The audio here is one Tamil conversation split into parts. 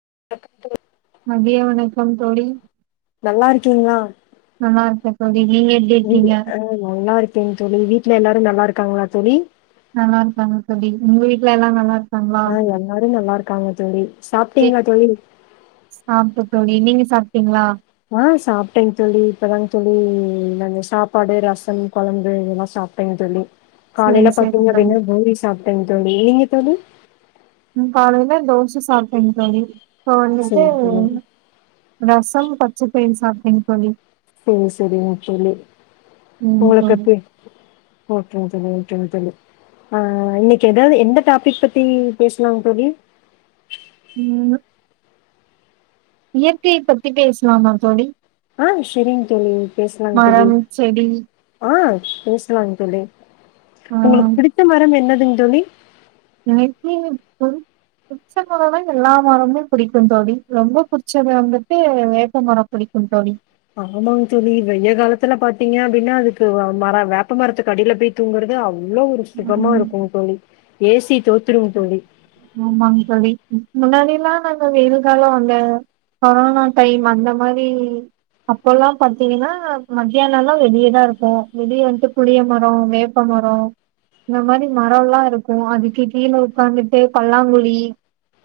[unintelligible] மதிய வணக்கம் தோழி நல்லா இருக்கீங்ளா நல்லா இருக்க தோழி நீங்க எப்டி இருக்கீங்க சேரிங்க தோழி தோழி வீட்ல எல்லாரு நல்லா இருக்காங்ளா தோழி நல்லா இருக்காங்க தோழி உங்க வீட்ல எல்லா நல்லா இரு ஆ எல்லாரு நல்லா இருக்காங்க தோழி சாப்டீங்ளா தோழி சாப்ட்டே தோழி நீங்க சாப்டீங்ளா ஆ சாப்ட்டேங் தோழி இப்பதாங்க தோழி இந்த சாப்பாடு ரசம் கொழம்பு இதெல்லா சாப்டேங் தோழி சரி காலைல சரி தோழி பாத்தீங்னாப்படி பூரி சாப்ட்டேங் தோழி நீங்க தோழி ம் காலைல தோச சாப்டேங் தோழி இப்ப வந்துட்டு சேரி தோழி ரசம் ப ச்சப்பயறு சாப்டேங் தோழி சேரி சேரிங் தோழி ம் உங்களுக்கு தோழி பி ஓகே ஆ இன்னக்கி எதாவது எந்த டாபிக் பத்தி பேசலாங் தோழி ம் இயற்கைய பத்தி பேசலாமா தோழி ஆம் சேரிங் தோழி பேசலாங் தோழி மரம் செடி ஆ பேசலாங் தோழி ஆ உங்களுக்கு புடிச்ச மரம் என்ன துங் தோழி எனக்கு புடு புடுச்ச மரம்னா எல்லா மரமுமே புடிக்கும் தோழி ரொம்ப புடிச்சது வந்துட்டு வேப்ப மரம் புடிக்கும் தோழி ஆமாங் தோழி வெய காலத்துல பாத்தீங்க அப்படின்னா அதுக்கு மர வேப்ப மரத்துக்கடியில பேய் தூங்குறது அவ் அவ்ளோ ஒரு சுகமா ம் இருக்கும் தோழி ஏ சி தோத்துடுங் தோழி லாம் நாங்க வெயில் காலம் அந்த கொரோனா டைம் அந்த மாரி அப்பல்லாம் பாத்தீங்கனா மதியானம் லா வெளியேதா இருப்போ வெளியே வந்து புளிய மரம் வேப்பமரம் இந்த மாரி மரம் லா இருக்கு அதுக்கு கீழ உட்காந்துட்டு பல்லாங்குழி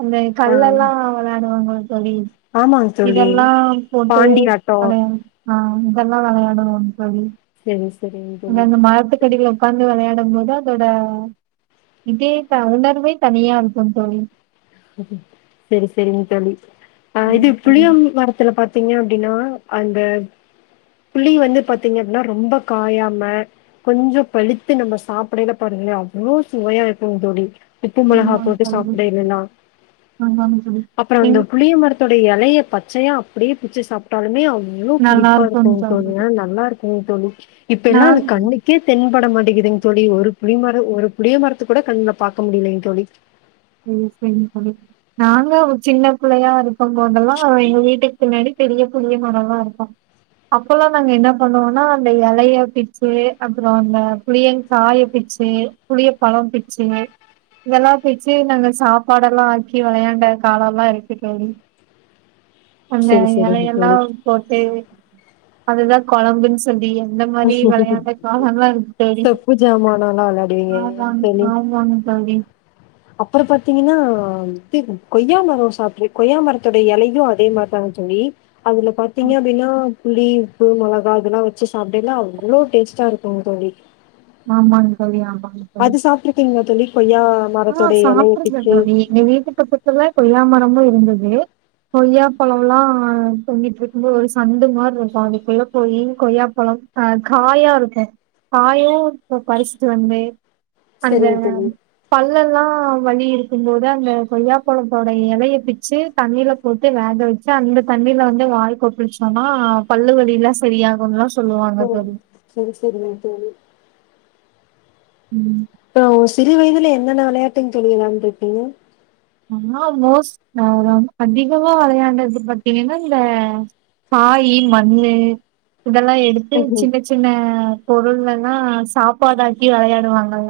அந்த ஆ கல்லெல்லா விளையாடுவாங்க தோழி ஆமாங்க தோழி. இதெல்லா போட்டு பாண்டி ஆட்டோ விளையா ஆ இதெல்லாம் விளையா ஹ சரி சரிங்க அந் தோழி. அந்த மரத்துக்கடில உட்காந்து விளையாடும் போது அதோட இதே உணர்வே தனியா இருக்கும் தோழி சேரி சேரிங் தோழி ஆ இது ம் அது புளியம் மரத்துல பாத்த பாத்தீங்க அப்டினா அந்த புளி வந்து பாத்தீங்க அப்டினா ரொம்ப காயாம கொஞ்சோ பழுத்து நம்ம சாப்டயில பாருங்கா அவ்வளோ சுவையா இருக்கும் தோழி உப்பு மிளகா போட்டு சாப்டயில லா ஆமாங் தோழி நீங் இலய பச்சைய அப்டியே பிச்சு சாப்பிட்டாலுமே அவ் எவ்ளோ நல்லா புளிப்பா இருக்கும்ங்க இருக்குங்கு தோழி சகோதரி ஆன நல்லா இருக்கு ம் தோழி இப்ப எல்லா அது நான் கண்ணுக்கே தென்பட மாட்டாங்குது தோழி ஒரு புளி மர ஒரு புளிய மரத்த கூட கண்ல பாக்க முடியலைங்க தோழி ம் சேரிங்க தோழி நாங்களு சின்ன பிள்ளையா இருக் இருக்கு போதல்ல எங்க வீட்டுக்கு பின்னாடி பெரிய புளிய மாரோல்ள இருக்கு அப்போல்லா நாங்க என்ன பண்ணுவோனா அந்த இலைய பிச்சு அப்புற அந்த புளியங்காய பிச்சு புளிய பழம் பிச்சு இதெல்லா பிச்சு பிச்சு நாங்க சாப்பாடெல்லா ஆக்கி விளையாண்ட காலயேல்லா இருக்கு தோழி அங்க சரி, சரிங்க இலையெல்லா தோழி. போட்டு அதுதா குழம்புன்னு சொல்லி அந்த மாரி விளையாண்ட கால்லா இருக்கு தோழி தொப்பு ஜாமானலாம் விளையாடுவீங்க ஆமாங்க ஆமாங்க தோழி அப்புற பாத்தீங்கன்னா இ கொய்யா மரோ சாப்பிட்டுருக் கொயாமரத்தோட இலையு அதே மாரிதாங்க தோழி அதுல பாத்தீங்க அப்டின்னா புளி உப்பு மொளகா அதெல்லா வச்சு சாப்பிடேல்லா அவ்ளோ டேஸ்ட்டா இருக்குங்க தோழி ஆமாங்க தோழி ஆமா அது சாப்ட்ருக்கீங்களா தோழி கொய்யா ஆ மரத்துடைய எலைய சாப்பிட்ருக்க பிச்சு தோழி எங்க வீட்டு பக்கத்துல கொய்யா மரமு இருந்து கொய்யாப்பழோலா தொங்கிட்ருக்கும்போது ஒரு சந்து மாரி இருக்கும் அதுக்குள்ள போயி கொய்யாப்பழோ அ காயா இருக்கும் காய போ பறிச்சுட்டு வந்து அந்த சேரிங்க தோழி பல்லெல்லா வலி இருக்கும்போது அந்த கொய்யாப்பழத்தோட எலய பிச்சு தண்ணியில போட்டு வேக வச்சு அந்த தண்ணில வந்து வாய் கொப்புழுச்சோன்னா பல்லு வலிலா செரியாகும்லா சொ ஓ சேரி சேரிங்க தோழி ம் அ ஓ சிறு வயதுல என்னென்ன விளையாட்டுங்க தோழி விளாண்டுருக்கீங்க [unintelligible] மோஸ் நா அதிகமா வெளையாண்டது பாத்தீங்கன்னா இந்த காயி மண்ணு இதெல்லா எடுத்து ம்ஹ்ம். சின்ன சின்ன பொருள் எல்லா சாப்பாடாக்கி வெளையாடுவாங்கல்ல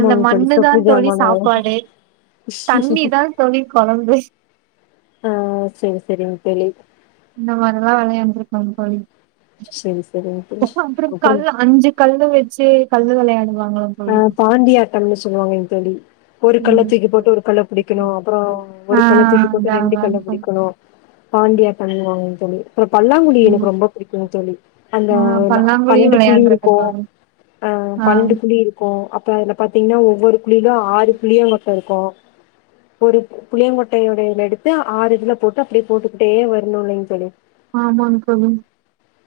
அந்த தோழி மண்ணு தா சொப்பு தோழி ஜாமண சாப்பாடு தண்ணி தா தோழி கொழம்பு ஆ சேரி சேரிங்க தோழி இந்த மாரில்லா வெளையாண்டுருகோங்க தோழி சரி சரிங்க தோழி அப்றோ அப்றோ அப்றோ அப்புறம் அது அஞ்சு கல்லு வெ [unintelligible] கல்லு வெளையாண் அ பாண்டியாட்டம்னு சொல்லுவாங்கைங்க தோழி ஒரு கல்ல தூக்கி போட்டு ஒரு கல்ல புடிக்கணு அப்பறோ ஒரு ஆ கல்ல தூக்கி போட்டு அதா ரெண்டு கல்ல அதாங் தோழி புடிக்கணு பாண்டியாட்டம் வாங்கைங்க தோழி அப்பறோ பல்லாங்குழி எனக்கு ரொம்ப புடிக்குங்கு தோழி அந்த ஆ பல்லாங்குழியு பன்னெண்டு குழி வெளையாண்டுருக்கே இருக்கும் தோழி அ ஆ பன்னெண்டு குழி இருக் அப்றோ அதுல பாத்தீங் ன ஒவ்வொரு குழிலும் ஆறு புளியங்கொட்ட இருக்கும் ஒரு புளியங்கொட்டையுடையில எடுத்து ஆறு இதுல போட்டு அப்டியே போட்டுக்கிட்டே வரணு இல்லைங்க தோழி ஆமாங்க தோழி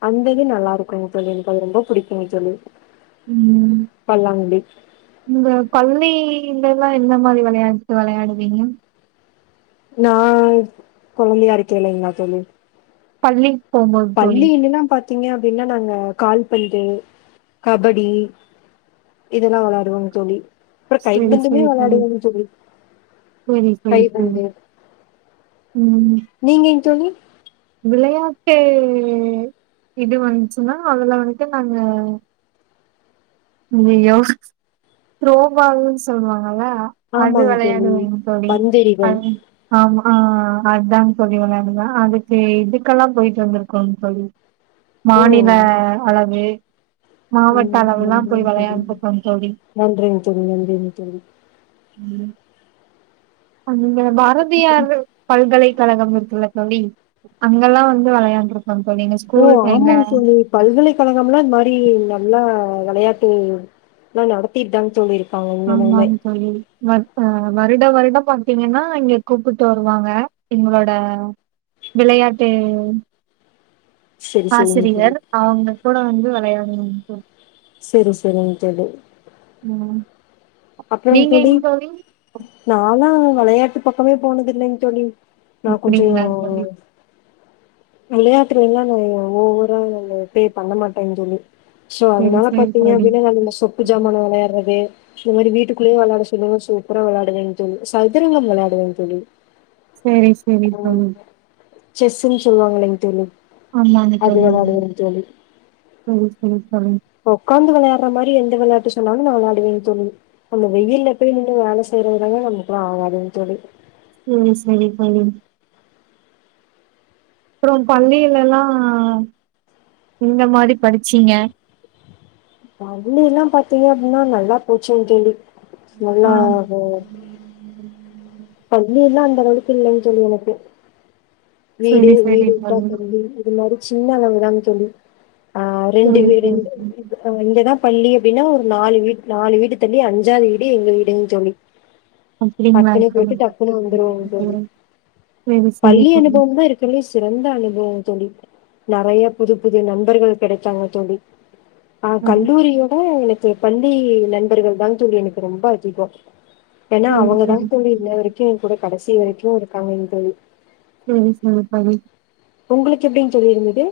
அந்த இது நல்லாருக்குங்க தோழி எனக்கு அது ரொம்ப புடிக்குங்க தோழி ம் பல்லாங்குழி உங்க பள்ளி லலா எந்த மாரி வெளையாட்டு வெளையாடுவீங்க நா கொழந்தையா இருக்கையிலைங்க தோழி பள்ளி பள்ளிலிலா பாத் திங்க அப்டின்னா நாங்க கால்பந்து கபடி இதுல்லா விளையாடுவோங்க தோழி அப்றோ செரி கைப்பந்துமே செரி தோழி வெளாடுவோங்க செரி செரி தோழி உம் நீங்கங் தோழி விளையாட்டு இது வந்துச்சுனா அதுல வந்துட்டு நாங்க ங்கயோ துரோ பால்னு சொல்லுவாங் ஆனா அது ஆமாங்க தோழி வெளையாடுவங்க தோழி பந்தெறிதல் அது ஆமா ஆ அதாங் தோழி வெளையாடுவே அதுக்கு இதுக்கெல்லா போயிட்டு வந்திருக்கோ தோழி ஓ மாநில ம் அளவு மாவட்ட அளவுல்லா நன்றிங்க போய் வெளையாண்டுருக்கோம் தோழி நன்றிங்க தோழி நன்றிங்க தோழி உம் அந்த பாரதியார் பல்கலைக்கழகம் இருக்குள்ள தோழி அங்கெல்லா வந்து வெளையாண்டிருக் ஓ ஆமாங்க தோழி பல்கலைக்கழகம்லா இந் மாரி எல்லா வெளையாட்டு லா நடத்திட்டாங் தோழி இரு ஆமாங்க தோழி வ வா வ வருட வருட பாத்தீங்கன்னா இங்க கூப்புட்டு வருவாங்க எங்களோட விளையாட்டு செரி செரிங்க தோழி ஆசிரியர் அவங்க தூட வந்து வெளையாடனு தோ செரி செரிங்க தோழி ம் அப்புறம் நீங்க தோழி எங்க நாலாம் வெளயாட்டு பக்கமே போனதுல்லைங் தோழி நா கொஞ்சம் இப்டிங்களா தோழி விளயாட்றீங்களா [unintelligible] ஓவரா நாங்க பே பண்ண மாட்டேன் தோழி சோ சேரி அதனால சேரி பாத்தீங்கா தோழி அப்டினா நாங்க இந்த சொப்பு ஜாமா வெளயாடுறது அதுமாரி வீட்டுக்குள்ளே வெளாட சொல்லுங்க சொ ப்பறோ வெளாடுவென் தோழி சதுரங்கம் விளையாடுவேன் தோழி சேரி சேரி உம் தோழி செஸ்சுன்னு சொல்லுவாங்களேங் தோழி ஆமாங்க அது தோழி ம் விளையாடுவேன் தோழி செரிங் தோழி உக்காந்து விளையாடுற மாரி எந்த விளையாட்டு சொன்னாலும் நான் விளாடுவேன் தோழி அந்த வெயில்ல போய் நின் வேலை செய்றதுதாங்க நமக்குலாம் ஆவாதுங்க தோழி உம் சரி தோழி அப்றொம் பள்ளியிலல்லா எந்த மாரி படிச்சீங்க? பள்ளில்லாம் பாத்தீங்க அப்டின்னா நல்லா போச்சிங்க தோழி ஆ நல்லாவே வீட்லாம் அந்தளவுக்கு இல்லங்க தோழி எனக்கு வீடு சரி சரி வீடு தோழி விட்டா பள்ளி இது மாரி சின்ன அளவுதாங்க தோழி ஆ ரெண்டு சரி வீடு இந்த சரி அ இங்கதா பள்ளிய அப்டினா ஒரு நாலு வீடு நாலு வீடு தள்ளி அஞ்சாது வீடு அப்டியே எங்க வீடுங் தோழி அப்டிங்களா டக்குனு போய்ட்டு டக்குனு வந்துருவோங் தோழி தோழி சரி சரி பள்ளி அனு நா தோழி தா இருக்கர்லே சிறந்த அனுபவம் தோழி நெறைய புது புது நண்பர்கள் கெடச்சாங்க தோழி ஆ சரி கல்லூரிய விட எனக்கு பள்ளி நண்பர்கள் தா தோழி எனக்கு ரொம்ப அதிகோ ஏன்னா அவங்கதா சரி தோழி இன்ன வரைக்கு எங்கூட கடைசி வரைக்கு இருக்காங்கங் தோழி இல்ல தோழி உங்களுக்கு எப்படிங் தோழி இருந்தது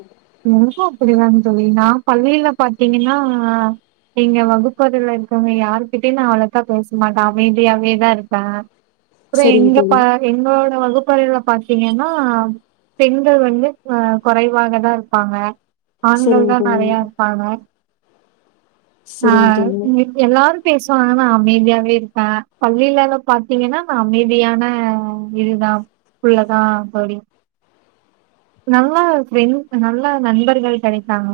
மோஸ்ட்டா அப்பிடி தா தோழி நா பள்ளில பாத்தீங்கன்னா எங்க வகுப்பறைல இருக்கவங்க யாருகிட்டயு நா அவ்ளோக்கா பேசமாட்டா அமைதியாவே தா இருப்பே ப்றோ சரிங்க எங்க தோழி பா என்னோட வகுப் வரைல பாத்தீங்கன்னா பெண்கள் வந்து அ குறைவாகதா இரு ப்பாங்க சரிங்க ஆண்கள்தா தோழி நெறயா இருப்பாங்க ஆ சரிங்க இங்கங்க எல்லாரு பேசுவாங்க அமைதியாவே இருக்கா பள்ளியில்லலோ பாத்தீங்கன்னா நா அமைதியான இதுதா புள்ளதா தோழி நல்லா ஃபிரண் நல்ல நண்பர்கள் கெடைத்தாங்க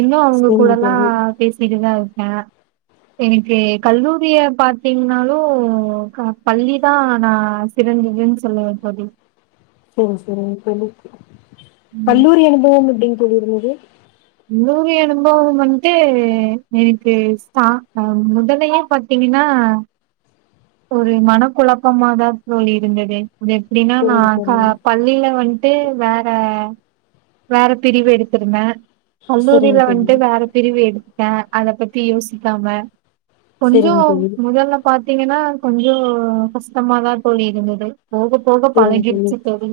இன்னு அவங்க கூடலா தோழி பேசிட்டுதா இரு ஹா எனக்கு கல்லூரிய பாத்தீங்கன்னாலு க பள்ளிதா நா சிறந்ததுன்னு சொல்லுவ தோழி செரி செரிங் தோழி ம். கல்லூரி அனுபவம் எப்டி தோழி இருந்துது லூவி அனுபவம் வந்து எனக்கு சாட்டா முதலையா பாத்தீங்கன்னா ஒரு மனக்குழப்பமாதா தோழி இருந்துது அது எப்டின்னா நா சரிங்க க தோழி பள்ளியில வன்ட்டு வேற வேற பிரிவு எடுத்திருந்த சரிங்க கல்லூரில தோழி வண்ட்டு வேற பிரிவு எடு அ அத பத்தி யோசிக்காம கொஞ்சோ சரிங்க தோழி முதல்ல பாத்தீங்கன்னா கொஞ்சோ கஷ்டமாதா தோழி இருந்தது போக போக சரிங்க தோழி பழகிடுச்சு போழி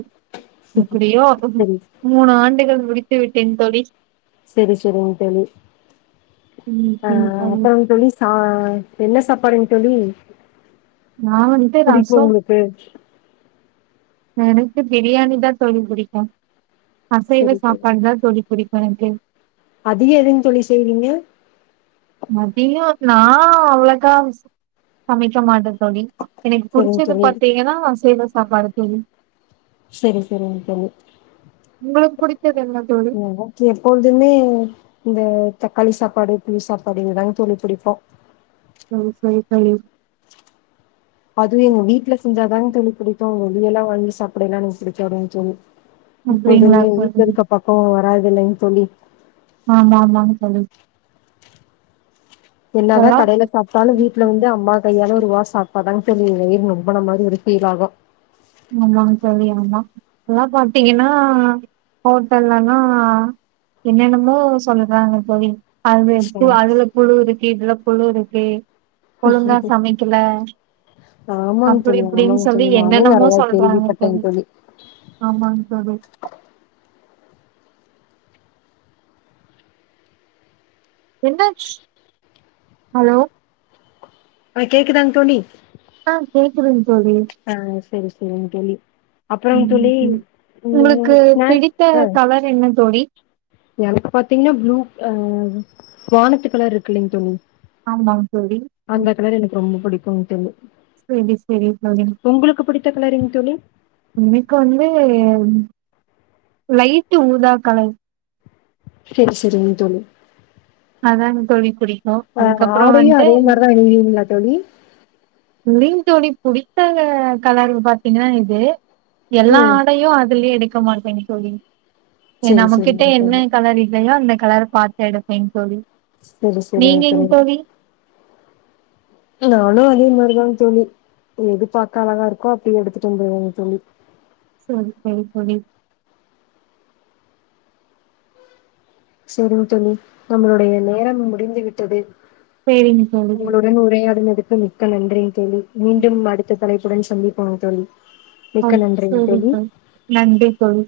முப்படியோ அ சரி மூணு ஆண்டுகள் குடித்து விட்டேன் தோழி செரி செரி செரிங்க தோழி ம் அ ம் ம் அப்றோம் தோழி சா என்ன சாப்பாடுங்கு தொழி நா வண்ட்டு ரசோ எனக்கு பிரியாணி தா தோழி புடிக்கு அசைவ சரி தோழி சாப்பாடுதா தோழி பிடிக் எனக்கு அதிக எதுன் தோழி செய்விங்க மதியோ நா அவளக்கா சமைக்க மாட்டே தோழி எனக்கு சரிங்க பிடிச்சது தோழி பாத்தீங்கன்னா அசைவ சாப்பாடுதுன் செரி செரிங் தொழி உங்களுக்கு புடிக் எனக்கு எப்பொழுதுமே இந்த தக்காளி சப்பாடு ளி சாப்பாடுதாங் தொழி புடிப்போ ம் செரி தோழி அது எங்க வீட்ல செஞ்சாதா தொழி பிடிக்கோ வெளிய எல்லா வாங்கி சப்பட எல்லா பிடிகாது தொழி அப்டிங்களா எப்போதுமே தோழி வீட்லருக்க பக்கோ வராதுல்ல தொழி ஆமா ஆமாங் தோழி என்னாதா இப்பல்லா கடைல சாப்ட்டாலு வீட்ல வந்து அம்மா கையால ஒருவா சாப்டாதாங் வயிர் நெம்போ உபன மாரி ஒரு இரிடேஜ் ஆகோ ஆமா தோழி ஆமா எல்லா பாத்தீங்கனா ஹோட்டல்லலா என்னென்னமோ சொல்றாங்க தோழி அது ம் [unintelligible] குழுது இதுல புழு இருக்கு ஒழுங்கா சமக்கல ஆமாங்க அப்டி தோழி ஆமாங்க இப்டின்னு சொல்லி தோழி நானு என்னென்னமோ நெறைய [unintelligible] கேள்விப்பட்டேங்க தொழி தோழி ஆமாங்க தோழி என்ன ஆச்சு ஹலோ ஆ கேக்குதாங்க தோழி ஆ கேக்குதுங் தோழி ஆ செரி செரிங் தோழி அப்புறங்க ம் தோழி ம் ம் உங்ளுக்கு பிடித்த ஸ்நாக்ஸ் ஆ கலர் என்ன தோழி எனக்கு பாத்தீங்கன்னா ப்ளூ ஆ வானத்து கலர் இருக்குலைங்க தோழி ஆமாங் தோழி ம் அந்த கலர் எனக்கு ரொம்ப புடிக்கு கும் தோழி செரி செரி உங்ளுக்கு பிடித்த கலறிங்க தோழி இன்னிக்கு வந்து லைட்டு ஊதா கலர் செரி செரிங்க தோழி அதங்க தோழி புடி ஆ ஆடையு அதே மாரிதா அனிவிங்களா தோழி ங் தோழி புடித்த கலர் பாத்தீங்கனா இது எல்லா ம் ஆடையு அதுலய எடு எடுக்க மாட்ட தோழி செரி நமகிட்ட செரிங்க தோழி என்ன கலர் இலயோ அந்த கலர் பாத்து எடுப்பேங் தோழி செரி செரி மிச்ச நீங்கங் மீதி தோழி நானு அதே மாரிதா தோழி எது பாக்க அழகா இருக்கோ அப்டியே எடுத்துட்டு வந்துருவ சொல்லி செரி செரி தோழி செரிங்க தோழி நம்மளுடைய நேரம் முடிந்து விட்டது செரிங்க தோழி க்க நன்றி தோழி மீண்டும் அடுத்த தலை உடன் சந்தி போங்க தோழி ஓ மிக்க நன்றிங்க சேரிங் தோழி நன்றி தோழி